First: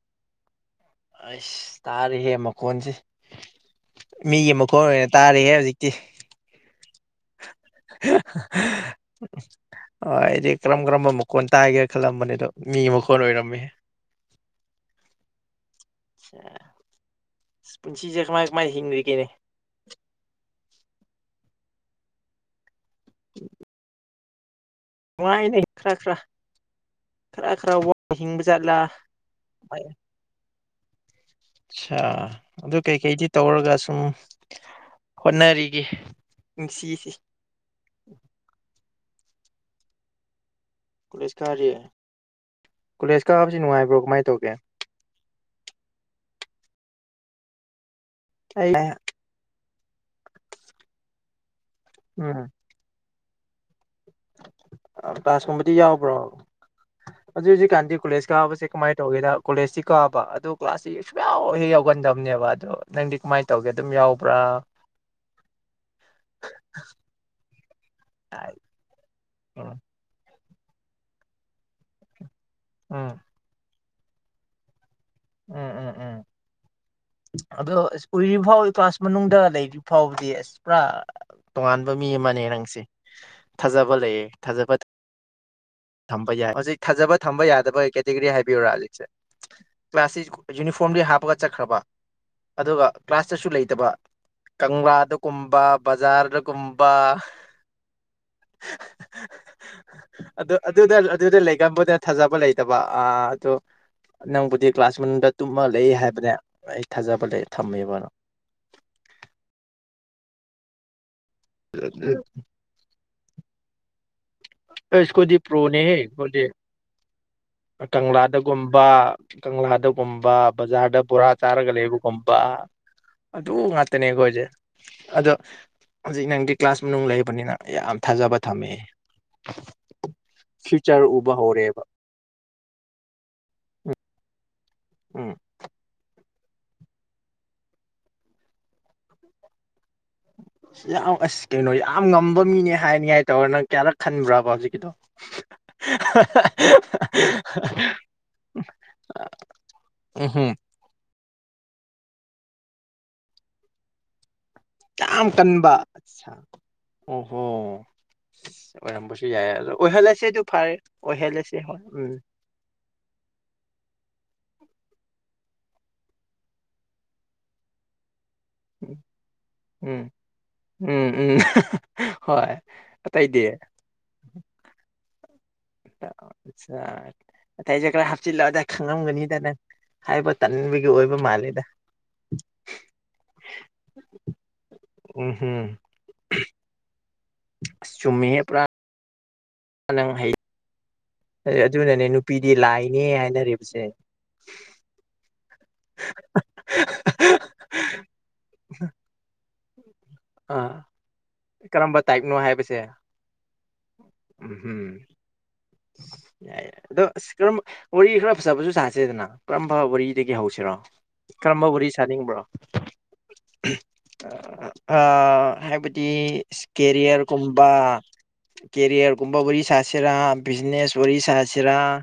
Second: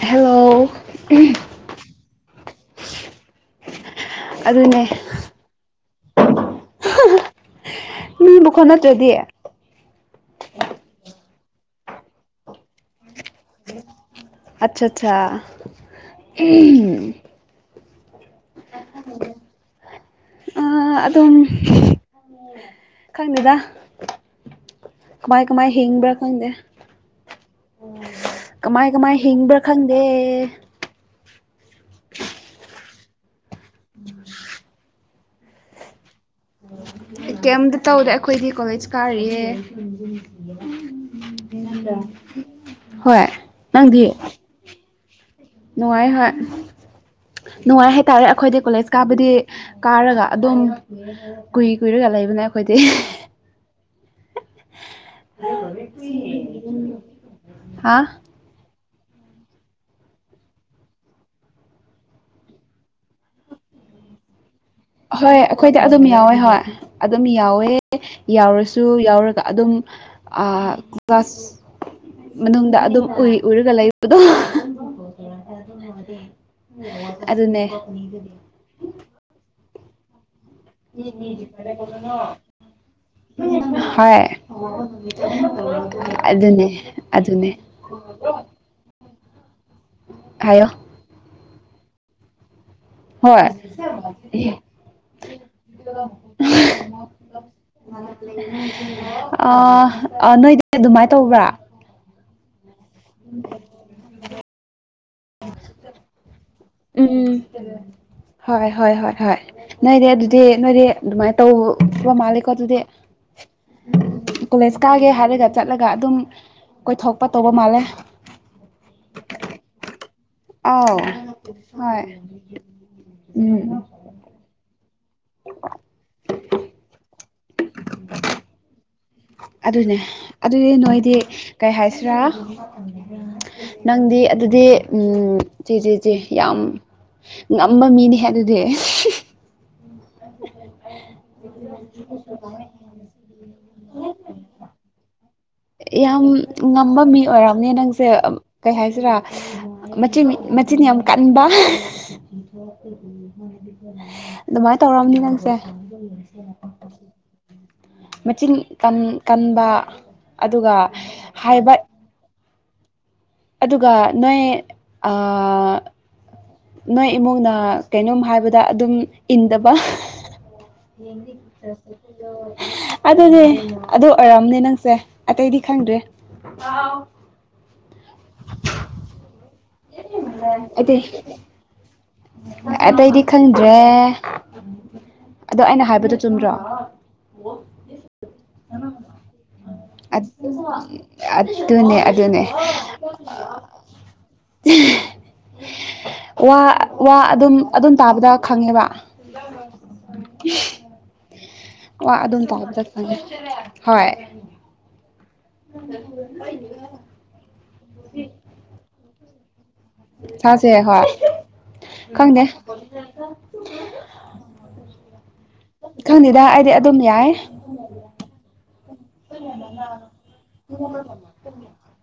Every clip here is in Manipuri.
ꯍꯜꯂꯣ ꯑꯁ ꯇꯥꯔꯤꯍꯦ ꯃꯈꯣꯟꯁꯦ ꯃꯤꯒꯤ ꯑꯗꯨꯅꯦ ꯃꯈꯣꯟ ꯑꯣꯏꯅ ꯇꯥꯔꯤꯍꯦ ꯍꯧꯖꯤꯛꯇꯤ ꯃꯤ ꯃꯈꯣꯟ ꯅꯠꯇ꯭ꯔꯗꯤ [inaudible] ꯍꯣꯢ ꯑꯩꯗꯤ ꯀꯔꯝ ꯀꯔꯝꯕ ꯃꯈꯣꯟ ꯇꯥꯏꯒꯦ ꯈꯜꯂꯝꯕꯅꯤ ꯑꯗꯣ ꯃꯤ ꯃꯈꯣꯟ ꯑꯣꯏꯔꯝꯃꯦ ꯑꯆꯥ ꯑꯆꯥ ꯑꯁ ꯎꯝ ꯄꯨꯟꯁꯤꯁꯦ ꯀꯃꯥꯏ ꯀꯃꯥꯏꯅ ꯍꯤꯡꯗ꯭ꯔꯤꯒꯦꯅꯦ ꯑ ꯑꯗꯨꯝ ꯈꯪꯗꯦꯗ ꯀꯃꯥꯏ ꯅꯨꯡꯉꯥꯏꯅꯦ ꯀꯃꯥꯏ ꯈꯔ ꯍꯤꯡꯕ꯭ꯔꯥ ꯈꯔ ꯈꯪꯗꯦ ꯈꯔ ꯈꯔ ꯎ ꯋꯥꯅ ꯍꯤꯡꯕ ꯖꯥꯠꯂꯥ ꯀꯃꯥꯏ ꯀꯃꯥꯏ ꯍꯤꯡꯕ꯭ꯔꯥ ꯈꯪꯗꯦ ꯑꯁꯥ ꯑꯗꯨ ꯀꯩꯀꯩꯗꯤ ꯇꯧꯔꯒ ꯁꯨꯝ ꯍꯣꯠꯅꯔꯤꯒꯦ ꯅꯨꯡꯁꯤꯁꯤ ꯀꯦꯝꯇ ꯇꯧꯗ ꯑꯩꯈꯣꯏꯗꯤ ꯀꯣꯂꯦꯖ ꯀꯣꯂꯦꯖ ꯀꯥꯔꯤ ꯀꯥꯔꯤꯛꯑꯦ ꯍꯣꯏ ꯀꯣꯂꯦꯖ ꯀꯥꯕꯁꯤ ꯅꯨꯡꯉꯥꯏꯕ꯭ꯔꯣ ꯅꯪꯗꯤ ꯀꯃꯥꯏ ꯇꯧꯒꯦ ꯅꯨꯡꯉꯥꯏ ꯍꯣꯏ ꯅꯨꯡꯉꯥꯏ ꯍꯥꯏꯇꯥꯔꯦ ꯑꯩꯈꯣꯏꯗꯤ ꯑꯩ ꯀꯣꯂꯦꯖ ꯀꯥꯕꯨꯗꯤ ꯀꯥꯔꯒ ꯑꯗꯨꯝ ꯀꯨꯏ ꯀꯨꯏꯔꯒ ꯂꯩꯕꯅ ꯑꯩꯈꯣꯏꯗꯤ ꯀ꯭ꯂꯥꯁ ꯀꯨꯝꯕꯗꯤ ꯌꯥꯎꯕ꯭ꯔꯣ ꯍꯧꯖꯤꯛ ꯍꯧꯖꯤꯛ ꯍꯥ ꯀꯥꯟꯇꯤ ꯀꯣꯂꯦꯖ ꯀꯥꯕꯁꯦ ꯀꯃꯥꯏꯅ ꯇꯧꯒꯦꯗ ꯀꯣꯂꯦꯖꯁꯤ ꯀꯥꯕ ꯑꯗꯣ ꯀ꯭ꯂꯥꯁꯁꯤ ꯁꯨꯡꯃꯌꯥꯎ ꯍꯦꯛ ꯌꯥꯎꯒꯟꯗꯕꯅꯦꯕ ꯑꯗꯣ ꯅꯪꯗꯤ ꯀꯃꯥꯏꯅ ꯇꯧꯒꯦ ꯑꯗꯨꯝ ꯌꯥꯎꯕ꯭ꯔꯥ ꯍꯣꯏ ꯑꯩꯈꯣꯏꯗꯤ ꯑꯗꯨꯝ ꯌꯥꯎꯋꯦ ꯍꯣꯏ ꯑꯗꯨꯝ ꯌꯥꯎꯋꯦ ꯌꯥꯎꯔꯁꯨ ꯌꯥꯎꯔꯒ ꯑꯗꯨꯝ ꯎꯝ ꯑꯥ ꯀ꯭ꯂꯥꯁ ꯃꯅꯨꯡꯗ ꯑꯗꯨꯝ ꯎꯝ ꯎꯏ ꯎꯔꯒ ꯂꯩꯕꯗꯣ ꯎꯝ ꯎꯝ ꯎꯝ ꯑꯗꯨꯅꯦ ꯑꯗꯣ [unintelligible] ꯀ꯭ꯂꯥꯁ ꯃꯅꯨꯡꯗ ꯂꯩꯔꯤ ꯐꯥꯎꯕꯗꯤ ꯑꯁ ꯄꯨꯔꯥ ꯇꯣꯉꯥꯟꯕ ꯃꯤ ꯑꯃꯅꯦ ꯅꯪꯁꯦ ꯊꯥꯖꯕ ꯂꯩꯌꯦ ꯍꯣꯏ ꯊꯥꯖꯕ ꯊꯝꯕ ꯌꯥꯏ ꯑꯗꯨꯅꯦ ꯍꯧꯖꯤꯛ ꯊꯥꯖꯕ ꯊꯝꯕ ꯑꯗꯨꯅꯦ ꯌꯥꯗꯕ ꯀꯦꯇꯦꯒꯣꯔꯤ ꯍꯥꯏꯕꯤꯌꯨꯔꯥ ꯍꯧꯖꯤꯛꯁꯦ ꯀ꯭ꯂꯥꯁꯁꯤ ꯍꯥꯏꯌꯣ ꯌꯨꯅꯤꯐꯣꯔꯝꯗꯤ ꯍꯥꯞꯄꯒ ꯆꯠꯈ꯭ꯔꯕ ꯑꯗꯨꯒ ꯍꯣꯏ ꯀ꯭ꯂꯥꯁꯇꯁꯨ ꯂꯩꯇꯕ ꯀꯪꯂꯥꯗꯒꯨꯝꯕ ꯕꯖꯥꯔꯗꯒꯨꯝꯕ ꯑꫭ ꯑꫭ ꯑꯗꯨ ꯅꯣꯏꯗꯤ ꯑꯗꯨꯗ ꯑꯗꯨꯃꯥꯏꯅ ꯑꯗꯨꯗ ꯇꯧꯕ꯭ꯔꯥ ꯂꯩꯒꯟꯕꯗ ꯊꯥꯖꯕ ꯂꯩꯇꯕ ꯑꯥ ꯑꯗꯣ ꯅꯪꯕꯨꯗꯤ ꯀ꯭ꯂꯥꯁ ꯃꯅꯨꯡꯗ ꯇꯨꯝꯃ ꯂꯩ ꯍꯥꯏꯕꯅꯦ ꯑꯩ ꯊꯥꯖꯕ ꯎꯝ ꯂꯩ ꯊꯝꯃꯤꯕ ꯍꯣꯏ ꯍꯣꯏ ꯍꯣꯏ ꯍꯣꯏ ꯅꯣꯏꯗꯤ ꯑꯗꯨꯗꯤ ꯅꯣꯏꯗꯤ ꯑꯗꯨꯃꯥꯏꯅ ꯇ ꯗꯨꯕ ꯃꯥꯂꯀꯣ ꯑꯗꯨꯗꯤ ꯀꯣꯂꯦꯖ ꯑꯩ ꯀꯥꯒꯦ ꯁ꯭ꯀꯨꯜꯗꯤ ꯍꯥꯏꯔꯒ ꯆꯠꯂꯒ ꯄ꯭ꯔꯣꯅꯦꯍꯦ ꯑꯗꯨꯝ ꯑꯩꯈꯣꯏꯗꯤ ꯀꯣꯏꯊꯣꯛꯄ ꯇꯧꯕ ꯃꯥꯜꯂꯦ ꯒꯨꯝꯕ ꯀꯪꯂꯥꯗꯒꯨꯝꯕ ꯑꯥꯎ ꯕꯖꯥ꯭ꯔꯗ ꯕꯣꯔꯥ ꯆꯥꯔꯒ ꯍꯣꯏ ꯂꯩꯕꯒꯨꯝꯕ ꯑꯗꯨ ꯎꯝ ꯉꯥꯛꯇꯅꯦ ꯑꯩꯈꯣꯏꯁꯦ ꯑꯗꯣ ꯍꯧꯖꯤꯛ ꯅꯪꯒꯤ ꯀ꯭ꯂꯥꯁ ꯃꯅꯨꯡ ꯂꯩꯕꯅꯤꯅ ꯌꯥꯝ ꯊꯥꯖꯕ ꯊꯝꯃꯦ ꯑꯗꯨꯅꯦ ꯑꯗꯨꯗꯤ ꯐ꯭ꯌꯨꯆꯔ ꯅꯣꯏꯗꯤ ꯎꯕ ꯀꯩ ꯍꯧꯔꯦꯕ ꯍꯥꯏꯁꯤꯔꯥ ꯅꯪꯗꯤ ꯑꯗꯨꯗꯤ ꯎꯝ ꯆꯦ ꯆꯦ ꯆꯦ ꯌꯥꯝ ꯉꯝꯕ ꯃꯤꯅꯤꯍꯦ ꯑꯗꯨꯗꯤ ꯌꯥꯝ [inaudible] ꯇꯧꯔꯦ ꯅꯪ ꯀꯌꯥꯔꯛ ꯈꯟꯕ꯭ꯔꯥꯕ ꯍꯧꯖꯤꯛꯀꯤꯗꯣ ꯌꯥꯝ ꯉꯝꯕ ꯃꯤ ꯑꯣꯏꯔꯝꯅꯦ ꯅꯪꯁꯦ ꯑ ꯀꯩ ꯍꯥꯏꯁꯤꯔꯥ ꯃꯆꯤꯟ ꯎꯝꯍꯨꯝ ꯃꯆꯤꯟ ꯌꯥꯝ ꯀꯟꯕ ꯑꯗꯨꯃꯥꯏꯅ ꯇꯧꯔꯝꯅꯤ ꯅꯪꯁꯦ ꯑꯣ ꯍꯣ ꯃꯆꯤꯟ ꯀꯟ ꯑꯣꯏꯔꯝꯕꯁꯨ ꯌꯥ ꯑꯗꫭ ꯀꯟꯕ ꯑꯣꯍꯂꯥꯏꯁꯦ ꯑꯗꯨ ꯐꯔꯦ ꯑꯗꯨꯒ ꯑꯣꯍꯂꯥꯏꯁꯦ ꯍꯥꯏꯕ ꯍꫭꯏ ꯎꯝ ꯑꯗꯨꯒ ꯅꯣꯏ ꯑꯥ ꯅꯣꯏ ꯏꯃꯨꯡꯅ ꯀꯩꯅꯣꯝ ꯍꯥꯏꯕꯗ ꯑꯗꯨꯝ ꯏꯟꯗꯕ ꯎꯝ ꯎꯝ ꯎꯝ ꯍꯣꯏ ꯑꯇꯩꯗꯤ ꯑꯗꯨꯗꯤ ꯑꯗꯨ ꯑꯣꯏꯔꯝꯅꯤ ꯅꯪꯁꯦ ꯑꯇꯩꯗꯤ ꯈꯪꯗ꯭ꯔꯦ ꯑꯇꯩꯁꯦ ꯈꯔ ꯍꯥꯞꯆꯤꯜꯂꯛꯑꯗ ꯈꯪꯉꯝꯒꯅꯤꯗ ꯅꯪ ꯍꯥꯏꯕ ꯇꯟꯕꯒꯤ ꯑꯇꯩ ꯑꯣꯏꯕ ꯃꯥꯜꯂꯦꯗ ꯑꯇꯩꯗꯤ ꯈꯪꯗ꯭ꯔꯦ ꯎꯝ ꯑꯗꯣ ꯍꯝ ꯑꯩꯅ ꯍꯥꯏꯕꯗꫭ ꯆꯨꯝꯗ꯭ꯔꯣ ꯑꯁ ꯆꯨꯝꯃꯤꯍꯦ ꯄꯨꯔꯥ ꯅꯪ ꯍꯩ [unintelligible] ꯑꯗꯨꯅꯦ ꯑꯗꯨꯅꯅꯦ ꯑꯗꯨꯅꯦ ꯅꯨꯄꯤꯗꯤ ꯂꯥꯏꯅꯦ ꯍꯥꯏꯅꯔꯤꯕꯁꯦ꯫ ꯋꯥ ꯋꯥ ꯑꯗꯨꯝ ꯑꯗꯨꯝ ꯇꯥꯕꯗ ꯈꯪꯉꯦꯕ꯫ [unintelligible] ꯑꯥ ꯀꯔꯝꯕ ꯋꯥ ꯇꯥꯏꯞꯅꯣ ꯑꯗꯨꯝ ꯍꯥꯏꯕꯁꯦ ꯇꯥꯕꯗ ꯈꯪꯉꯦ ꯍꯣꯏ ꯎꯝ ꯌꯥꯏ ꯌꯥꯏ ꯑꯗꯣ [unintelligible] ꯑꯁ ꯀꯔꯝꯕ ꯋꯥꯔꯤ ꯈꯔ ꯐꯖꯕꯁꯨ ꯆꯥꯁꯦꯗꯅ ꯀꯔꯝꯕ ꯋꯥꯔꯤ꯫ ꯁꯤꯗꯒꯤ ꯍꯧꯁꯤꯔꯣ ꯁꯥꯁꯦ ꯍꯣꯏ ꯀꯔꯝꯕꯕꯨꯗꯤ ꯁꯥꯅꯤꯡꯕ꯭ꯔꯣ꯫ ꯈꯪꯗꯦ ꯑꯥ ꯍꯥꯏꯕꯗꯤ ꯈꯪꯗꯦꯗ ꯑꯩꯗꯤ ꯑꯗꯨꯝ ꯌꯥꯏ ꯀꯦꯔꯤꯌꯔꯒꯨꯝꯕ ꯀꯦꯔꯤꯌꯔꯒꯨꯝꯕ ꯋꯥꯔꯤ ꯁꯥꯁꯤꯔꯥ꯫ ꯇꯤꯅꯦꯁ ꯋꯥꯔꯤ ꯁꯥꯍꯁꯤ꯭ꯔꯥ꯫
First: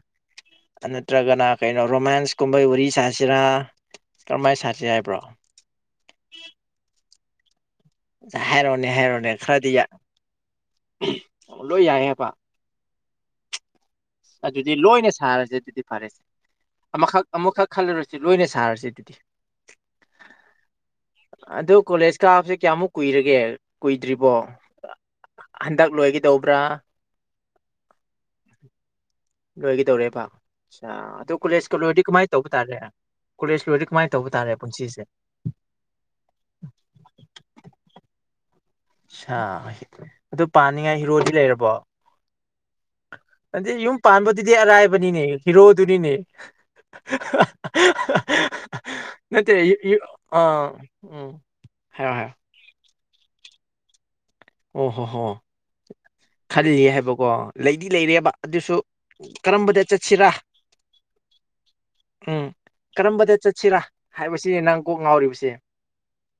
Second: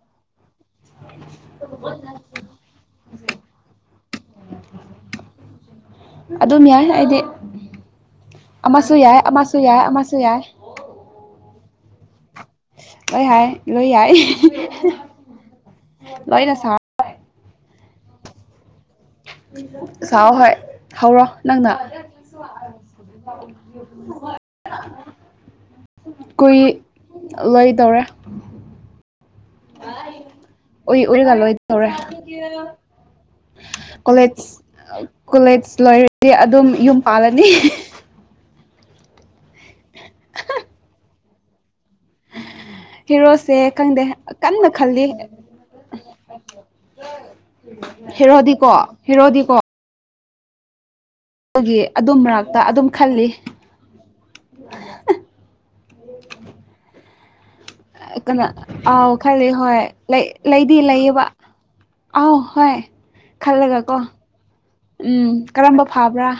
ꯅꯠꯇ꯭ꯔꯒꯅ ꯀꯩꯅꯣ ꯔꯣꯃꯥꯟꯁ ꯀꯨꯝꯕꯩ ꯋꯥꯔꯤ ꯁꯥꯁꯤꯔꯥ ꯀꯔꯝꯍꯥꯏꯅ ꯁꯥꯁꯤ ꯍꯥꯏꯕ꯭ꯔꯣ꯫ ꯑꯗꯨꯝ ꯌꯥꯏ ꯑꯩꯗꯤ ꯍꯥꯏꯔꯣꯅꯦ ꯑꯃꯁꯨ ꯌꯥꯏ ꯍꯥꯏꯔꯣꯅꯦ ꯑꯃꯁꯨ ꯈꯔꯗꯤ ꯌꯥꯏ ꯑꯃꯁꯨ ꯌꯥꯏ꯫ ꯂꯣꯏ ꯌꯥꯏ ꯍꯥꯏꯕ꯫ ꯂꯣꯏ ꯍꯥꯏ ꯂꯣꯏ ꯌꯥꯏ ꯑꯗꯨꯗꯤ ꯂꯣꯏꯅ ꯁꯥꯔꯁꯦ ꯑꯗꯨꯗꯤ ꯐꯔꯦꯁꯦ ꯂꯣꯏꯅ ꯁꯥꯏ꯫ ꯑꯃꯈꯛ ꯑꯃꯨꯛꯈꯛ ꯈꯜꯂꯨꯔꯁꯤ ꯂꯣꯏꯅ ꯁꯥꯔꯁꯤ ꯑꯗꯨꯗꯤ꯫ ꯁꯥꯑꯣ ꯍꯣꯏ ꯍꯧꯔꯣ ꯅꯪꯅ꯫ ꯑꯗꯨ ꯀꯣꯂꯦꯖ ꯀꯥꯕꯁꯦ ꯀꯌꯥꯃꯨꯛ ꯀꯨꯏꯔꯒꯦ ꯀꯨꯏꯗ꯭ꯔꯤꯕꯣ [unintelligible] ꯍꯟꯗꯛ ꯂꯣꯏꯒꯗꯧꯕ꯭ꯔꯥ꯫ ꯀꯨꯏ ꯂꯣꯏꯗꯧꯔꯦ꯫ ꯂꯣꯏꯒꯗꯧꯔꯦꯕ ꯑ ꯎꯏ ꯑꯗꯨ ꯎꯏꯔꯒ ꯀꯣꯂꯦꯖꯀ ꯂꯣꯏꯗꯧꯔꯦ ꯂꯣꯏꯔꯗꯤ ꯀꯃꯥꯏꯅ ꯇꯧꯕ ꯇꯥꯔꯦ꯫ ꯀꯣꯂꯦꯁ ꯂꯣꯏꯗꯤ ꯀꯃꯥꯏ ꯀꯣꯂꯦꯖ ꯇꯧꯕꯥꯇꯥꯔꯦ ꯄꯨꯟꯁꯤ꯫ ꯀꯣꯂꯦꯖ ꯂꯣꯏꯔꯗꯤ ꯑꯗꯨꯝ ꯌꯨꯝ ꯄꯥꯜꯂꯅꯤ꯫ ꯁꯥ ꯑꯗꯨ ꯄꯥꯅꯤꯡꯉꯥꯏ ꯍꯤꯔꯣꯗꯤ ꯂꯩꯔꯕꯣ꯫ ꯍꯦꯔꯣꯁꯦ ꯑꯗꯩ ꯌꯨꯝ ꯈꯪꯗꯦ ꯄꯥꯟꯕꯗꯨꯗꯤ ꯀꯟꯅ ꯈꯜꯂꯤ꯫ ꯑꯔꯥꯏꯕꯅꯤꯅꯦ ꯍꯤꯔꯣꯗꯨꯅꯤꯅꯦ ꯍꯔꯣꯗꯤ ꯀꯣ ꯍꯔꯣꯗꯤ ꯀꯣ [unintelligible] ꯑꯥ ꯎꯝ ꯑꯗꯨꯒꯤ ꯑꯗꯨ ꯍꯥꯏꯌꯣ ꯍꯥꯏꯌꯣ ꯃꯔꯛꯇ ꯑꯗꯨꯝ ꯈꯜꯂꯤ꯫ ꯑꯣ ꯍꯣ ꯍꯣ ꯈꯜꯂꯤ ꯍꯥꯏꯕꯀꯣ꯫ ꯂꯩꯗꯤ ꯂꯩꯔꯦꯕ ꯀꯩꯅꯣ ꯑꯗꯨꯁꯨ ꯑꯥꯎ ꯈꯜꯂꯤ ꯍꯣꯏ ꯀꯔꯝꯕꯗ ꯆꯠꯁꯤꯔꯥ꯫ ꯂꯩꯗꯤ ꯂꯩꯌꯦꯕ ꯑꯥꯎ ꯎꯝ ꯍꯣꯏ ꯀꯔꯝꯕꯗ ꯆꯠꯁꯤꯔꯥ ꯈꯜꯂꯒꯀꯣ ꯍꯥꯏꯕꯁꯤ ꯅꯪ ꯀꯣꯛ ꯎꯝ ꯉꯥꯎꯔꯤꯕꯁꯦ꯫ ꯀꯔꯝꯕ ꯐꯥꯕ꯭ꯔꯥ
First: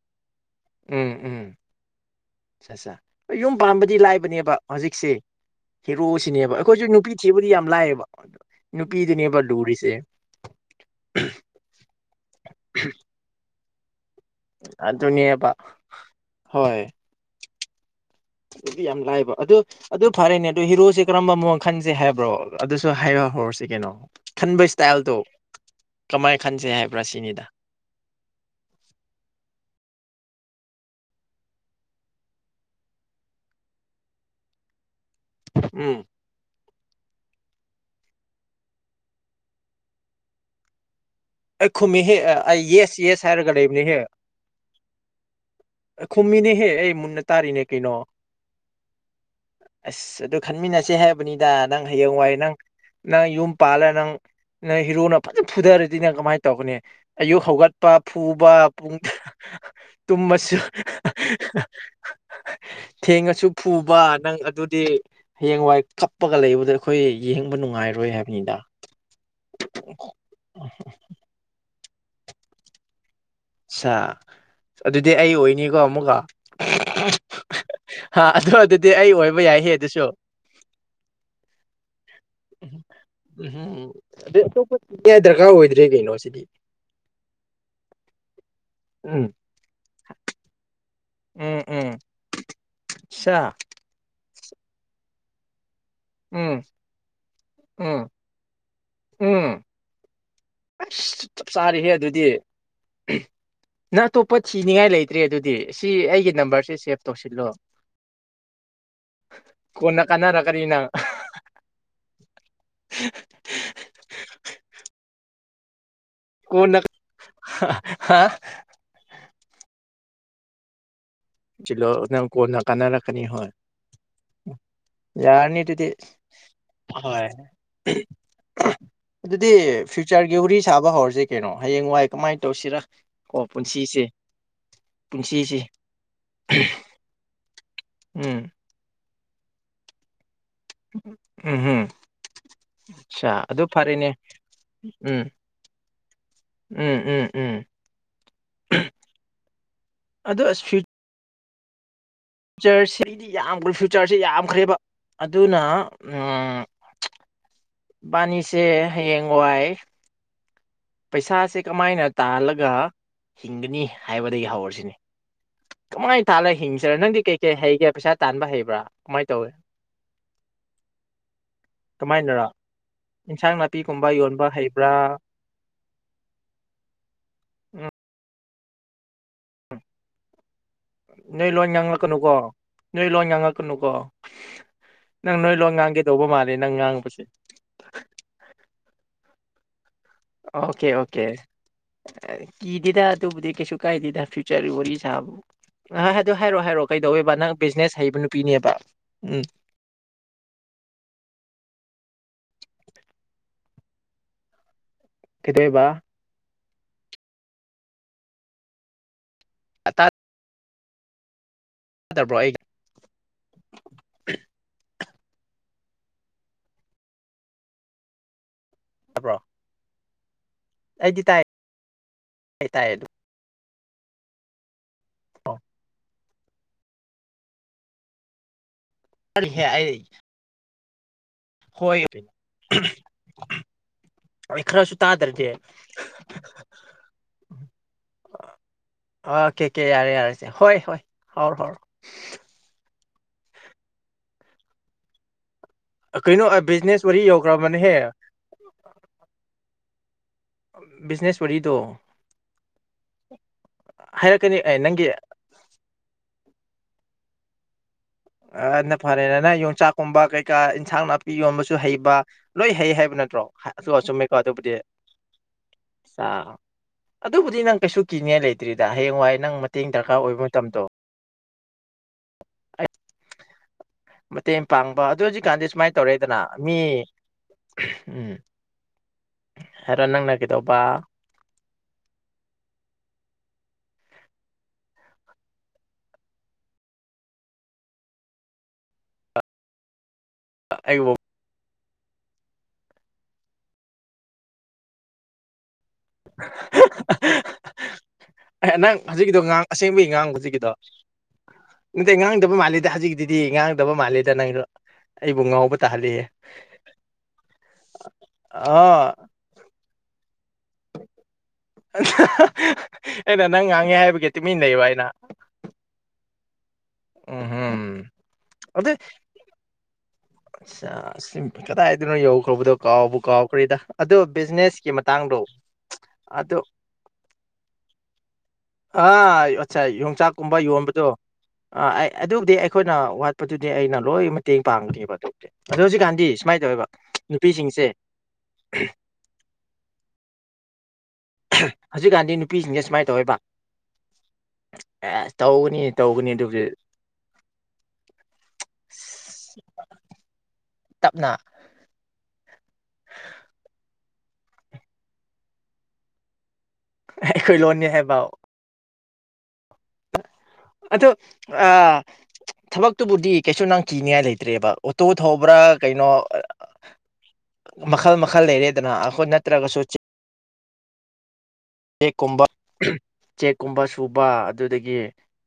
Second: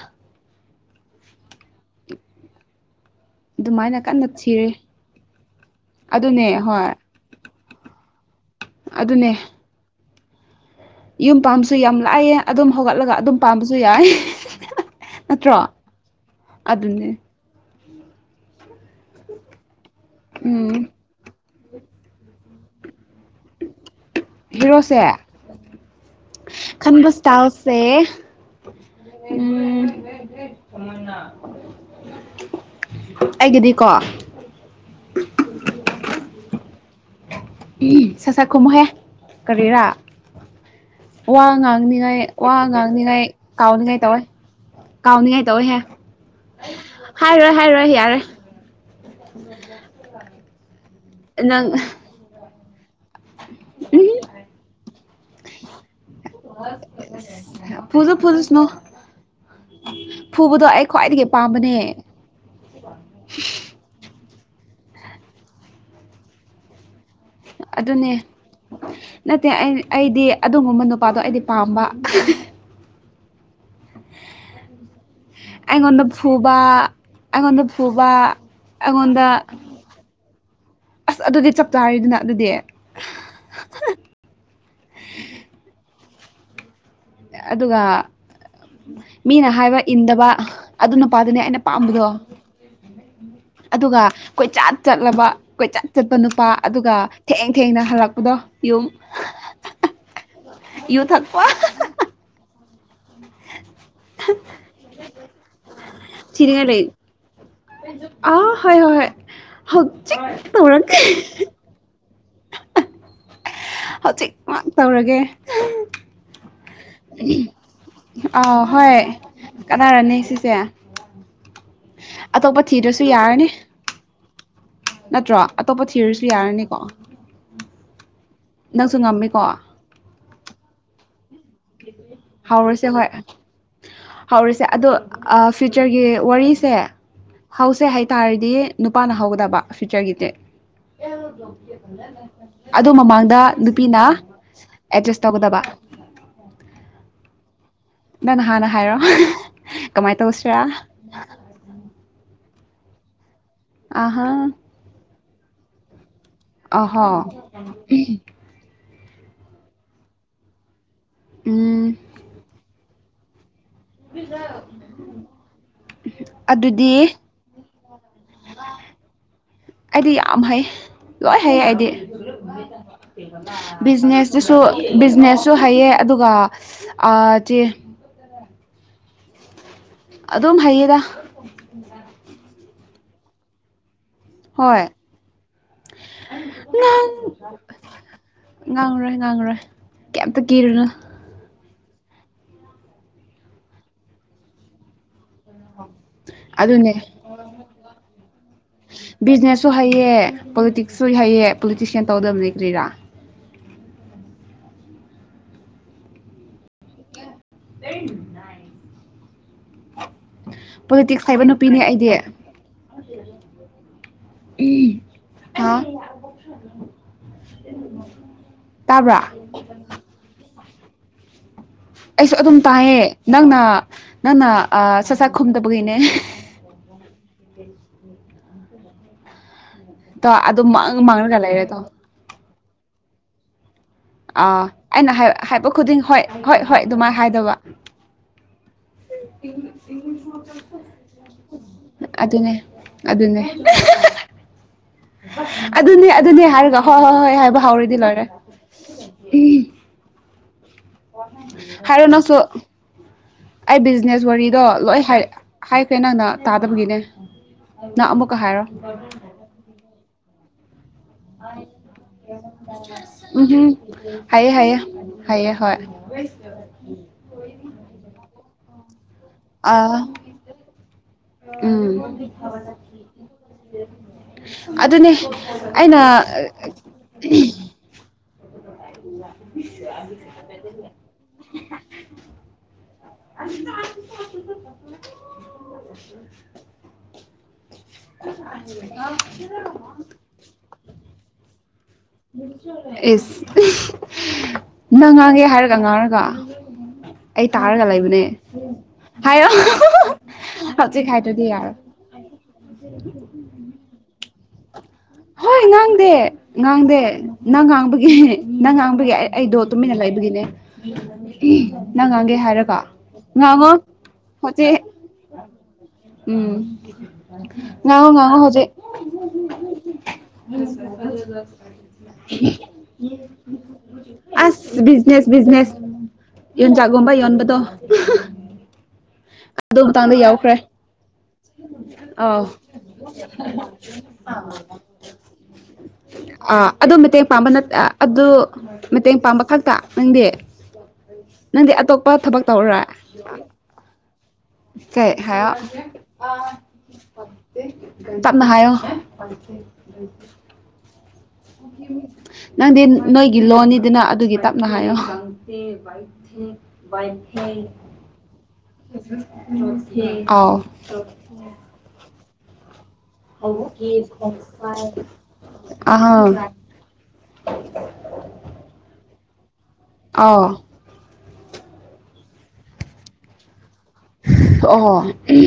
ꯎꯝ ꯎꯝ ꯑꯠꯆꯥ ꯆꯥ ꯌꯨꯝ ꯄꯥꯝꯕꯗꯤ ꯑꯗꯨꯃꯥꯏꯅ ꯀꯟꯅ ꯂꯥꯏꯕꯅꯦꯕ ꯊꯤꯔꯤ ꯍꯧꯖꯤꯛꯁꯦ꯫ ꯑꯗꯨꯅꯦ ꯍꯦꯔꯣꯁꯤꯅꯦꯕ ꯑꯩꯈꯣꯏꯁꯨ ꯍꯣꯏ ꯅꯨꯄꯤ ꯊꯤꯕꯨꯗꯤ ꯌꯥꯝ ꯂꯥꯛꯑꯦꯕ ꯑꯗꯨꯅꯦ ꯅꯨꯄꯤꯗꯨꯅꯦꯕ ꯂꯨꯔꯤꯁꯦ꯫ ꯌꯨꯝ ꯄꯥꯝꯕꯁꯨ ꯌꯥꯝ ꯂꯥꯏꯑꯦ ꯑꯗꯨꯝ ꯍꯧꯒꯠꯂꯒ ꯑꯗꯨꯝ ꯄꯥꯝꯕꯁꯨ ꯌꯥꯏ꯫ ꯑꯗꯨꯅꯤꯄꯥ ꯅꯠꯇ꯭ꯔꯣ ꯍꯣꯏ꯫ ꯑꯗꯨꯅꯦ ꯑꯗꯨꯗꯤ ꯌꯥꯝ ꯂꯥꯏꯕ ꯑꯗꯨ ꯑꯗꯨ ꯐꯔꯦꯅꯦ ꯑꯗꯨ ꯎꯝ ꯍꯤꯔꯣꯁꯦ꯫ ꯀꯔꯝꯕ ꯃꯑꯣꯡ ꯈꯟꯁꯦ ꯍꯥꯏꯕ꯭ꯔꯣ ꯑꯗꯨꯁꯨ ꯍꯥꯏꯔ ꯍꯧꯔꯁꯤ ꯀꯩꯅꯣ꯫ ꯈꯟꯕ ꯍꯤꯔꯣꯁꯦ ꯏꯁꯇꯥꯏꯜꯗꯣ ꯀꯃꯥꯏꯅ ꯈꯟꯁꯦ ꯍꯥꯏꯕ꯭ꯔꯥ ꯁꯤꯅꯤꯗ꯫ ꯁꯦ ꯎꯝ ꯑꯩꯒꯤꯗꯤꯀꯣ꯫ ꯎꯝ ꯎꯝ ꯁꯥꯠ ꯁꯛꯈꯨꯝꯃꯨꯍꯦ ꯀꯔꯤꯔꯥ꯫ ꯋꯥ ꯑꯩ ꯈꯨꯝꯃꯤꯍꯦ ꯉꯥꯡꯅꯤꯉꯥꯏ ꯋꯥ ꯑꯩ ꯌꯦꯁ ꯉꯥꯡꯅꯤꯉꯥꯏ ꯌꯦꯁ ꯍꯥꯏꯔꯒ ꯂꯩꯕꯅꯦꯍꯦ ꯀꯥꯎꯅꯤꯡꯉꯥꯏ ꯇꯧꯋꯦ꯫ ꯀꯥꯎꯅꯤꯡꯉꯥꯏ ꯇꯧꯋꯦꯍꯦ ꯈꯨꯝꯃꯤꯅꯦꯍꯦ ꯑꯩ ꯃꯨꯟꯅ ꯍꯥꯏꯔꯣꯏ ꯇꯥꯔꯤꯅꯦ ꯍꯥꯏꯔꯣꯏ ꯀꯩꯅꯣ ꯌꯥꯔꯦ꯫ ꯎꯝ ꯑꯁ ꯑꯗꯨ ꯈꯟꯃꯤꯟꯅꯁꯦ ꯍꯥꯏꯔꯕꯅꯤꯗ ꯅꯪ ꯍꯌꯦꯡꯋꯥꯏ ꯅꯪ꯫ ꯅꯪ ꯌꯨꯝ ꯄꯥꯜꯂ ꯅꯪ ꯎꯝ ꯅꯪ ꯍꯤꯔꯣꯅ ꯐꯖꯅ ꯐꯨꯊꯔꯗꯤ ꯅꯪ ꯀꯃꯥꯏꯅ ꯇꯧꯒꯅꯤ ꯑꯌꯨꯛ ꯍꯧꯒꯠꯄ ꯐꯨꯁꯨ ꯐꯨꯕ ꯐꯨꯖꯁꯅꯨ ꯄꯨꯡ ꯇꯨꯝꯃꯁꯨ ꯐꯨꯕꯗꯣ ꯑꯩ ꯈ꯭ꯋꯥꯏꯗꯒꯤ ꯄꯥꯝꯕꯅꯦ ꯊꯦꯡꯉꯁꯨ ꯐꯨꯕ ꯅꯪ ꯑꯗꯨ ꯍꯌꯦꯡꯋꯥꯏ ꯀꯞꯄꯒ ꯂꯩꯕꯗ ꯑꯩꯈꯣꯏ ꯌꯦꯡꯕ ꯅꯨꯡꯉꯥꯏꯔꯣꯏ ꯑꯗꯨꯅꯦ ꯍꯥꯏꯕꯅꯤꯗ ꯅꯠꯇꯦ ꯑꯩ ꯑꯩꯗꯤ ꯑꯗꯨꯒꯨꯝꯕ ꯅꯨꯄꯥꯗꯣ ꯑꯩꯗꯤ ꯄꯥꯝꯕ ꯑ ꯑꯗꯨꯗꯤ ꯑꯩ ꯑꯣꯏꯅꯤꯀꯣ ꯑꯩꯉꯣꯟꯗ ꯑꯃꯨꯛꯀ ꯐꯨꯕ ꯑꯩꯉꯣꯟꯗ ꯐꯨꯕ ꯑꯗꯨ ꯑꯗꯨꯗꯤ ꯑꯩ ꯑꯩꯉꯣꯟꯗ ꯑꯣꯏꯕ ꯌꯥꯏꯍꯦ ꯑꯗꯨꯁꯨ ꯑꯁ ꯑꯗꯨꯗꯤ ꯆꯞ ꯆꯥꯔꯤꯗꯨꯅ ꯑꯗꯨꯗꯤ ꯎꯝꯝ ꯑꯗꯩ ꯑꯇꯣꯞꯄꯅꯤꯡꯌꯥꯥꯏ ꯗꯔꯀꯥꯔ ꯑꯣꯏꯗ꯭ꯔꯦ ꯀꯩꯅꯣ ꯁꯤꯗꯤ ꯑꯗꯨꯒ ꯎꯝ ꯃꯤꯅ ꯍꯥꯏꯕ ꯏꯟꯗꯕ ꯑꯗꯨꯅ ꯃꯄꯥꯗꯨꯅꯦ ꯎꯝ ꯑꯩꯅ ꯎꯝ ꯄꯥꯝꯕꯗꯣ ꯁꯥ ꯑꯗꯨꯒ ꯀꯣꯏꯆꯠ ꯆꯠꯂꯕ ꯀꯣꯏꯆꯠ ꯆꯠꯄ ꯅꯨꯄꯥ ꯎꯝ ꯑꯗꯨꯒ ꯊꯦꯡ ꯊꯦꯡꯅ ꯎꯝ ꯍꯜꯂꯛꯄꯗꯣ ꯌꯨꯝ ꯎꯝ ꯌꯨ ꯑꯁ ꯊꯛꯄ ꯆꯞ ꯆꯥꯔꯤꯍꯦ ꯑꯗꯨꯗꯤ ꯅꯪ ꯑꯇꯣꯞꯄ ꯊꯤꯅꯤꯡꯉꯥꯏ ꯂꯩꯇ꯭ꯔꯦ ꯑꯗꯨꯗꯤ ꯁꯤ ꯑꯩꯒꯤ ꯅꯝꯕꯔꯁꯦ ꯁꯦꯞ ꯇꯧꯁꯤꯜꯂꯣ ꯑ ꯍꯣꯏ ꯍꯣꯏ ꯍ ꯍ ꯀꯣꯟꯅ ꯆ ꯀꯥꯟꯅꯔꯛꯀꯅꯤ ꯇꯧꯔ ꯅꯪ [unintelligible] ꯍꯧꯖꯤꯛꯃꯛ ꯇꯧꯔꯒꯦ ꯀꯣꯟꯅ ꯍꯥ ꯑꯥꯎ ꯍꯣꯏ ꯀꯅꯥꯔꯅꯤ ꯁꯤꯁꯦ ꯆꯂ ꯀꯅ ꯑꯇꯣꯞꯄ ꯀꯥꯟꯅꯥꯔꯥ ꯊꯤꯗ꯭ꯔꯁꯨ ꯀꯅꯤ ꯌꯥꯔꯅꯤ ꯍ ꯅꯠꯇ꯭ꯔꯣ ꯌꯥꯔꯅꯤ ꯑꯇꯣꯞꯄ ꯇꯗꯤ ꯊꯤꯔꯁꯨ ꯌꯥꯔꯅꯤꯀꯣ ꯍ ꯅꯪꯁꯨ ꯉꯝꯃꯤꯀꯣ ꯑꯗꯨꯗꯤ ꯐ꯭ꯌꯨꯆꯔꯒꯤ ꯋꯥꯔꯤ ꯁꯥꯕ ꯍꯧꯔꯁꯦ ꯀꯩꯅꯣ ꯍꯌꯦꯡ ꯋꯥꯏ ꯀꯃꯥꯏꯅ ꯇꯧꯁꯤꯔꯥ ꯍꯧꯔꯁꯦ ꯍꯣꯏ ꯑꯣ ꯄꯨꯟꯁꯤꯁꯦ ꯍꯧꯔꯁꯦ ꯑꯗꯣ ꯄꯨꯟꯁꯤꯁꯦ ꯐ꯭ꯌꯨꯆꯔꯒꯤ ꯋꯥꯔꯤꯁꯦ ꯍꯧꯁꯦ ꯎꯝ ꯍꯥꯏꯇꯥꯔꯗꯤ ꯅꯨꯄꯥꯅ ꯍꯧꯒꯗꯕ ꯐ꯭ꯌꯨꯆꯔꯒꯤꯗꯤ ꯎꯝꯍꯝ ꯑꯗꯣ ꯑꯆꯥ ꯃꯃꯥꯡꯗ ꯑꯗꯨ ꯅꯨꯄꯤꯅ ꯐꯔꯦꯅꯦ ꯑꯦꯗ꯭ꯔꯁ ꯎꯝ ꯇꯧꯒꯗꯕ ꯎꯝ ꯎꯝ ꯎꯝ ꯅꯪ ꯍꯥꯟꯅ ꯍꯥꯏꯔꯣ ꯀꯃꯥꯏꯅ ꯑꯗꯣ ꯇꯧꯁꯤꯔꯥ ꯐ꯭ꯌꯨꯆꯔꯁꯤꯗꯤ ꯌꯥꯝꯈ꯭ꯔꯦ ꯐ꯭ꯌꯨꯆꯔꯁꯤꯦ ꯑꯍꯥ ꯌꯥꯝꯈ꯭ꯔꯦꯕ ꯑꯗꯨꯅ ꯑꯍꯥ ꯕꯥꯅꯤꯁꯦ ꯍꯌꯦꯡ ꯋꯥꯏ ꯄꯩꯁꯥꯁꯦ ꯎꯝ ꯀꯃꯥꯏꯅ ꯇꯥꯍꯜꯂꯒ ꯍꯤꯡꯒꯅꯤ ꯍꯥꯏꯕꯗꯒꯤ ꯍꯧꯔꯁꯤꯅꯤ ꯀꯃꯥꯏꯅ ꯊꯥꯜꯂꯒ ꯑꯗꯨꯗꯤ ꯍꯤꯡꯁꯤꯔꯦ ꯅꯪꯗꯤ ꯀꯩꯀꯩ ꯍꯩꯒꯦ ꯄꯩꯁꯥ ꯇꯥꯟꯕ ꯍꯩꯕ꯭ꯔꯥ ꯀꯃꯥꯏꯅ ꯇꯧꯋꯦ ꯑꯩꯗꯤ ꯌꯥꯝ ꯍꯩ ꯂꯣꯏ ꯍꯩ ꯑꯩꯗꯤ ꯀꯃꯥꯏꯅꯔꯥ ꯏꯟꯁꯥꯡ ꯅꯥꯄꯤꯒꯨꯝꯕ ꯌꯣꯟꯕ ꯕꯤꯖꯤꯅꯦꯁꯇꯨꯁꯨ ꯍꯩꯕ꯭ꯔꯥ ꯕꯤꯖꯤꯅꯦꯁꯁꯨ ꯍꯩꯌꯦ ꯑꯗꯨꯒ ꯆ ꯑꯗꯨꯝ ꯍꯌꯦꯗ ꯅꯣꯏ ꯂꯣꯏ ꯉꯥꯡꯂꯛꯀꯅꯨꯀꯣ ꯅꯣꯏ ꯂꯣꯏ ꯉꯥꯡꯂꯛꯀꯅꯨꯀꯣ ꯍꯣꯏ ꯅꯪ ꯅꯣꯏ ꯂꯣꯏ ꯉꯥꯡꯒꯦ ꯇꯧꯕ ꯃꯥꯜꯂꯦ ꯅꯪ ꯉꯥꯡ ꯉꯥꯡꯕꯁꯦ ꯉꯥꯡꯔꯣꯏ ꯉꯥꯡꯔꯣꯏ ꯀꯩꯝꯇ ꯀꯤꯔꯨꯅꯨ ꯑꯣꯀꯦ ꯑꯣꯀꯦ ꯀꯤꯗꯦꯗ ꯑꯗꯨꯕꯨꯗꯤ ꯀꯩꯁꯨ ꯀꯥꯏꯗꯦꯗ ꯐ꯭ꯌꯨꯆꯔ ꯋꯥꯔꯤ ꯁꯥꯕꯨ ꯑ ꯑꯗꯨꯔꯣꯍꯥꯏꯔꯣ ꯑꯗꯨꯅꯦ ꯀꯩꯗꯧꯋꯦꯕ ꯅꯪ ꯕꯤꯖꯤꯅꯦꯁ ꯍꯩꯕ ꯅꯨꯄꯤꯅꯦꯕ ꯎꯝ ꯁꯨ ꯍꯩꯌꯦ ꯄꯣꯂꯤꯇꯤꯛꯁꯁꯨ ꯍꯩꯌꯦ ꯄꯣꯂꯤꯇꯤꯁꯤꯌꯥꯟ ꯇꯧꯗꯕꯗꯤ ꯀ꯭ꯔꯤꯔꯥ ꯀꯗꯣꯏꯕ ꯃꯤꯅꯥꯏ ꯄꯣꯂꯤꯇꯤꯛꯁ ꯍꯥꯏꯕ ꯅꯨꯄꯤꯅꯦ ꯑꯩꯗꯤ ꯇꯥꯗꯕ꯭ꯔꯣ ꯑꯩ ꯎꯝ ꯍꯥ ꯇꯥꯕ꯭ꯔꯥ ꯇꯥꯕ꯭ꯔꯣ ꯑꯩꯗꯤ ꯇꯥꯏ ꯑꯩꯁꯨ ꯑꯗꯨꯝ ꯇꯥꯏ ꯇꯥꯏꯌꯦ ꯅꯪꯅ ꯅꯪꯅ ꯆꯥꯛꯆꯥꯥꯛ ꯈꯨꯝꯗꯕꯒꯤꯅꯦ [unintelligible] ꯑꯩ ꯑꯗꯣꯑꯗꯨꯝ ꯑꯉꯝꯍꯥꯏꯔꯦ ꯍꯣꯏ ꯑꯥ ꯈꯔꯁꯨ ꯑꯩꯅ ꯇꯥꯗ꯭ꯔꯗꯤ ꯍꯥꯏꯍꯥꯏꯕ ꯈꯨꯗꯤꯡ ꯍꯣꯏꯍꯣꯏꯍꯣꯏ ꯑꯗꯨꯃꯥꯏ ꯍꯥꯏꯗꯧꯕ ꯑꯣꯀꯦ ꯀꯦ ꯀꯦ ꯌꯥꯔꯦ ꯌꯥꯔꯦꯁꯦ ꯍꯣꯏ ꯍꯣꯏ ꯍꯧꯔꯣ ꯍꯧꯔꯣ ꯑꯗꯨꯅꯦ ꯑꯗꯨꯅꯦ ꯏ ꯍꯥ ꯍꯥ ꯑꯗꯨꯅꯦ ꯑꯗꯨꯅꯦ ꯀꯩꯅꯣ ꯍꯥꯏꯔꯒ ꯍꯣꯏ ꯕꯤꯖꯤꯅꯦꯁ ꯍꯣꯏ ꯋꯥꯔꯤ ꯍꯣꯏ ꯍꯥꯏꯕ ꯌꯧꯈ꯭ꯔꯕꯅꯦꯍꯦ ꯍꯥꯎꯔꯗꯤ ꯂꯣꯏꯔꯦ ꯎꯝ ꯕꯤꯖꯤꯅꯦꯁ ꯋꯥꯔꯤꯗꯣ ꯍꯥꯏꯔꯣ ꯅꯪꯁꯨ ꯑꯩ ꯕꯤꯖꯤꯅꯦꯁ ꯍꯥꯏꯔꯛꯀꯅꯤ ꯋꯥꯔꯤꯗꯣ ꯑꯦ ꯂꯣꯏ ꯅꯪꯒꯤ ꯍꯥꯏ ꯍꯥꯏꯈ꯭ꯔꯦ ꯅꯪꯅ ꯇꯥꯗꯕꯒꯤꯅꯦ ꯅꯪ ꯑꯃꯨꯛ ꯑꯅ ꯐꯔꯦꯅꯦ ꯅꯪ ꯌꯣꯡꯆꯥꯛꯀꯨꯝꯕ ꯀꯩꯀꯥ ꯏꯟꯁꯥꯡ ꯅꯥ ꯏꯔꯣꯝꯕꯁꯨ ꯍꯩꯕ ꯂꯣꯏ ꯍꯩꯍꯥꯏꯕ ꯅꯠꯇ꯭ꯔꯣ ꯎꯝ ꯍꯝ ꯍꯥꯌꯕꯗꯣ ꯆꯨꯝꯃꯦꯀꯣ ꯍꯥꯏꯌꯦ ꯑꯗꯨꯕꯨꯗꯤ ꯍꯥꯏꯌꯦ ꯍꯥꯏꯌꯦ ꯍꯣꯏ ꯑ ꯑꯗꯨꯕꯨꯗꯤ ꯅꯪ ꯀꯩꯁꯨ ꯀꯤꯅꯤꯡꯉꯥꯏ ꯂꯩꯇ꯭ꯔꯤꯗ ꯍꯌꯦꯡꯋꯥꯏ ꯅꯪ ꯃꯇꯦꯡ ꯑꯥ ꯗꯔꯀꯥꯔ ꯑꯣꯏꯕ ꯃꯇꯝꯗꯣ ꯎꯝ ꯃꯇꯦꯡ ꯄꯥꯡꯕ ꯑꯗꯨꯅꯦ ꯑꯗꯨ ꯍꯧꯖꯤꯛꯀꯥꯟꯗꯤ ꯁꯨꯃꯥꯏꯅ ꯑꯩꯅ ꯇꯧꯔꯦꯗꯅ ꯃꯤ ꯎꯝ ꯍꯥꯏꯔꯣ ꯅꯪꯅ ꯀꯩꯗꯧꯕ [unintelligible] [unintelligible] [unintelligible] ꯑꯩꯕꯨ ꯏꯁ ꯅꯪ ꯉꯥꯡꯒꯦ ꯍꯥꯏꯔꯒ ꯉꯥꯡꯔꯒ ꯑꯩ ꯇꯥꯔꯒ ꯂꯩꯕꯅꯦ ꯑꯦ ꯅꯪ ꯍꯧꯖꯤꯛꯀꯤꯗꯣ ꯍꯥꯏꯌꯣ ꯉꯥꯡ ꯑꯁꯦꯡꯕꯒꯤ ꯉꯥꯡ ꯍꯧꯖꯤꯛꯀꯤꯗꯣ [unintelligible] ꯍꯧꯖꯤꯛ ꯍꯥꯏꯗ꯭ꯔꯗꯤ ꯌꯥꯔꯣꯏ ꯅꯠꯇꯦ ꯉꯥꯡꯗꯕ ꯃꯥꯜꯂꯤꯗ ꯍꯧꯖꯤꯛꯇꯤꯗꯤ ꯉꯥꯡꯗꯕ ꯃꯥꯜꯂꯤꯗ ꯅꯪꯁꯨ ꯑꯩꯕꯨ ꯍꯣꯏ ꯉꯥꯎꯕ ꯉꯥꯡꯗꯦ ꯇꯥꯍꯜꯂꯤꯍꯦ ꯉꯥꯡꯗꯦ ꯅꯪ ꯉꯥꯡꯕꯒꯤ ꯅꯪ ꯉꯥꯡꯕꯒꯤ ꯑ ꯑꯩ ꯑꯩꯗꯣ ꯇꯨꯃꯤꯟꯅ ꯂꯩꯕꯒꯤꯅꯦ ꯅꯪ ꯉꯥꯡꯒꯦ ꯍꯥꯏꯔꯒ ꯑꯩꯅ ꯅꯪ ꯉꯥꯡꯉꯣ ꯉꯥꯡꯉꯦ ꯍꯥꯏꯕꯒꯤ ꯇꯨꯃꯤꯟ ꯍꯣꯆꯦꯛ ꯂꯩꯕ ꯑꯩꯅ ꯎꯝ ꯎꯝ ꯍꯝ ꯉꯥꯡꯉꯣ ꯉꯥꯡꯉꯣ ꯍꯧꯖꯤꯛ ꯑꯗꯨ ꯑ ꯀꯗꯥꯏꯗꯅꯣ ꯌꯧꯈ꯭ꯔꯕꯗꯣ ꯀꯥꯎꯕꯨ ꯀꯥꯎꯈ꯭ꯔꯦꯗ ꯑꯗꯨ ꯑꯁ ꯕꯤꯖꯤꯅꯦꯁꯀꯤ ꯕꯤ ꯖꯤꯅꯦꯁ ꯃꯇꯥꯡꯗꯣ ꯕꯤꯖꯤꯅꯦꯁ ꯑꯗꯨ ꯌꯣꯟꯆꯥꯛ ꯒꯨꯝꯕ ꯌꯣꯟꯕꯗꯣ ꯑꯥ ꯑꯗꯨ ꯌꯣꯟꯆꯥꯛ ꯃꯇꯥꯡꯗ ꯌꯥꯎꯈ꯭ꯔꯦ ꯌꯣꯡꯆꯥꯛꯒꯨꯝꯕ ꯌꯣꯟꯕꯗꯣ ꯑꯥ ꯑꯥꯏ ꯑꯥꯎ ꯑꯗꯨꯕꯨꯗꯤ ꯑꯩꯈꯣꯏꯅ ꯋꯥꯠꯄꯗꯨꯗꯤ ꯑꯩꯅ ꯂꯣꯏ ꯃꯇꯦꯡ ꯄꯥꯡꯕꯅꯦꯕ ꯑꯥ ꯑꯗꯨ ꯃꯇꯦꯡꯄꯥꯡꯕ ꯅꯠ ꯅꯨꯄꯤꯁꯤꯡꯁꯦ ꯑꯥ ꯑꯗꯨ ꯃꯇꯦꯡ ꯄꯥꯡꯕ ꯈꯛꯇ ꯅꯪꯗꯤ ꯅꯪꯗꯤ ꯑꯇꯣꯞꯄ ꯍꯧꯖꯤꯛꯀꯥꯟꯗꯤ ꯊꯕꯛ ꯇꯧꯔꯥ ꯅꯨꯄꯤꯁꯤꯡꯁꯦ ꯁꯨꯃꯥꯏꯅ ꯇꯧꯋꯦꯕ ꯀꯩ ꯑꯦ ꯍꯥꯏꯌꯣ ꯇꯧꯒꯅꯤ ꯇꯧꯒꯅꯤ ꯑꯗꯨꯕꯨꯗꯤ ꯇꯞꯅ ꯍꯥꯏꯌꯣ ꯇꯞꯅ ꯅꯪꯗꯤ ꯅꯣꯏꯒꯤ ꯂꯣꯟꯅꯤꯗꯅ ꯑꯗꯨꯒꯤ ꯇꯞꯅ ꯍꯥꯏꯌꯣ [unintelligible] ꯑꯩꯈꯣꯏꯂꯣꯟꯅꯤ ꯍꯥꯏꯕ ꯑꯥꯎ ꯑꯗꯣ ꯑꯥ ꯊꯕꯛꯇꯨꯕꯨꯗꯤ ꯀꯩꯁꯨ ꯅꯪ ꯀꯤꯅꯤꯉꯥꯏ ꯂꯩꯇ꯭ꯔꯦꯕ ꯑꯣꯇꯣ ꯊꯧꯕ꯭ꯔꯥ ꯀꯩꯅꯣ ꯑꯍꯥ ꯃꯈꯜ ꯃꯈꯜ ꯂꯩꯔꯦꯗꯅ ꯑꯈꯣꯏ ꯅꯠꯇ꯭ꯔꯒꯁꯨ ꯆꯤꯞ ꯑꯥꯎ ꯀꯨꯝꯕ ꯎꯝ ꯆꯦꯛ ꯀꯨꯝꯕ ꯁꯨꯕ ꯑꯗꯨꯗꯒꯤ ꯑꯣ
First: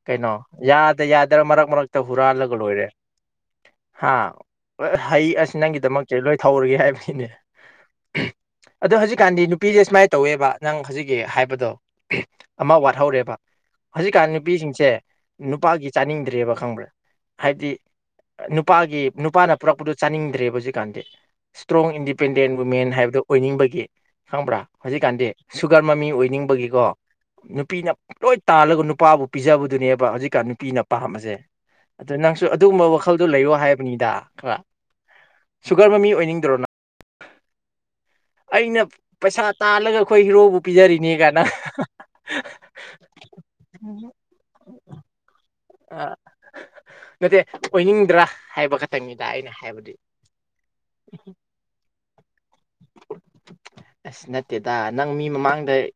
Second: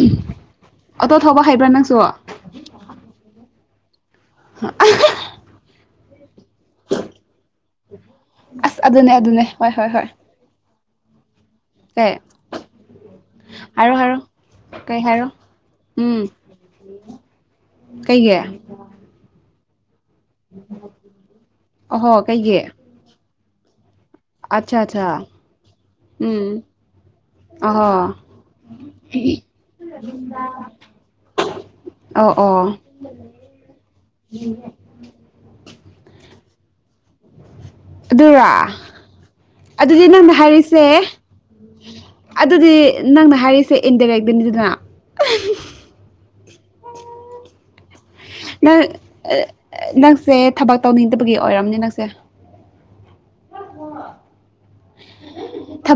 ꯀꯩꯅꯣ ꯌꯥꯗ ꯑꯣꯇꯣ ꯊꯧꯕ ꯌꯥꯗꯔ ꯃꯔꯛ ꯍꯩꯕ꯭ꯔꯥ ꯅꯪꯁꯨ ꯃꯔꯛꯇ ꯍꯨꯔꯥꯜꯂꯒ ꯂꯣꯏꯔꯦ ꯍꯥ ꯍꯩ ꯑꯁ ꯅꯪꯒꯤꯗꯃꯛ ꯁꯦ ꯂꯣꯏ ꯊꯧꯔꯒꯦ ꯍꯥꯏꯕꯅꯤꯅꯦ ꯑꯁ ꯑꯗꯣ ꯑꯗꯨꯅꯦ ꯍꯧꯖꯤꯛꯀꯥꯟꯗꯤ ꯑꯗꯨꯅꯦ ꯍꯣꯏ ꯅꯨꯄꯤꯁꯦ ꯍꯣꯏ ꯍꯣꯏ ꯁꯨꯃꯥꯏꯅ ꯇꯧꯋꯦꯕ ꯅꯪ ꯍꯧꯖꯤꯛ ꯒꯦ ꯍꯥꯏꯕꯗꯣ ꯀꯩ ꯑꯃ ꯋꯥꯠꯍꯧꯔꯦꯕ ꯍꯥꯏꯔꯣ ꯍꯥꯏꯔꯣ ꯍꯧꯖꯤꯛꯀꯥꯟ ꯅꯨꯄꯤꯁꯤꯡꯁꯦ ꯀꯩ ꯍꯥꯏꯔꯣ ꯅꯨꯄꯥꯒꯤ ꯎꯝ ꯆꯥꯅꯤꯡꯗ꯭ꯔꯦꯕ ꯈꯪꯕ꯭ꯔꯥ ꯍꯥꯏꯗꯤ ꯀꯩꯒꯤ ꯑ ꯅꯨꯞ ꯅꯨꯄꯥꯒꯤ ꯅꯨꯄꯥꯅ ꯄꯨꯔꯛꯄꯗꯨꯣ ꯆꯥꯅꯤꯡꯗ꯭ꯔꯦꯕ ꯍꯧꯖꯤꯛꯀꯥꯟꯗꯤ ꯏꯁꯇ꯭ꯔꯣꯡ ꯑꯍꯣ ꯏꯟꯗꯤꯄꯦꯟꯗꯦꯟ ꯀꯩꯒꯤ ꯋꯨꯃꯦꯟ ꯍꯥꯏꯕꯗꯨ ꯑꯣꯏꯅꯤꯡꯕꯒꯤ ꯈꯪꯕ꯭ꯔꯥ ꯑꯠꯆꯥ ꯑꯠꯆꯥ ꯍꯧꯖꯤꯛꯀꯥꯟꯗꯤ ꯁꯨꯒꯔ ꯃꯃꯤ ꯎꯝ ꯑꯣꯏꯅꯤꯡꯕꯒꯤꯀꯣ ꯑꯍꯣ ꯅꯨꯄꯤꯅ ꯂꯣꯏ ꯇꯥꯜꯂꯒ ꯅꯨꯄꯥꯕꯨ ꯄꯤꯖꯕꯗꯨꯅꯦꯕ ꯍꯧꯖꯤꯛꯀꯥꯟ ꯅꯨꯄꯤꯅ ꯄꯥꯝꯕꯁꯦ ꯑꯗꯨ ꯑꯣ ꯅꯪꯁꯨ ꯑꯣ ꯑꯗꯨꯒꯨꯝꯕ ꯋꯥꯈꯜꯗꯣ ꯂꯩꯌꯣ ꯍꯥꯏꯕꯅꯤꯗ ꯈꯔ ꯁꯨꯒꯔ ꯃꯝꯃꯤ ꯑꯣꯏꯅꯤꯡꯗ꯭ꯔꯣ ꯅꯪ ꯑꯗꯨꯔ ꯑꯩꯅ ꯄꯩꯁꯥ ꯇꯥꯜꯂꯒ ꯑꯗꯨꯗꯤ ꯑꯩꯈꯣꯏ ꯅꯪꯅ ꯍꯤꯔꯣꯕꯨ ꯍꯥꯏꯔꯤꯁꯦ ꯄꯤꯖꯔꯤꯅꯦ ꯀꯥꯏꯅ ꯑꯗꯨꯗꯤ ꯅꯪꯅ ꯍꯥꯏꯔꯤꯁꯦ ꯏꯟꯗꯥꯏꯔꯦꯛꯇꯅꯤꯗꯨꯅ ꯑ [unintelligible] ꯅꯠꯇꯦ ꯑꯣꯏꯅꯤꯡꯗ꯭ꯔꯥ ꯍꯥꯏꯕ ꯅꯪ ꯈꯛꯇꯪꯅꯤꯗ ꯑꯩꯅ ꯍꯥꯏꯕꯗꯤ ꯅꯪꯁꯦ ꯊꯕꯛ ꯇꯧꯅꯤꯡꯗꯕꯒꯤ ꯑꯣꯏꯔꯝꯅꯤ ꯅꯪꯁꯦ ꯑꯁ ꯅꯠꯇꯦꯗ ꯅꯪ ꯃꯤ ꯃꯃꯥꯡꯗ ꯊꯕꯛ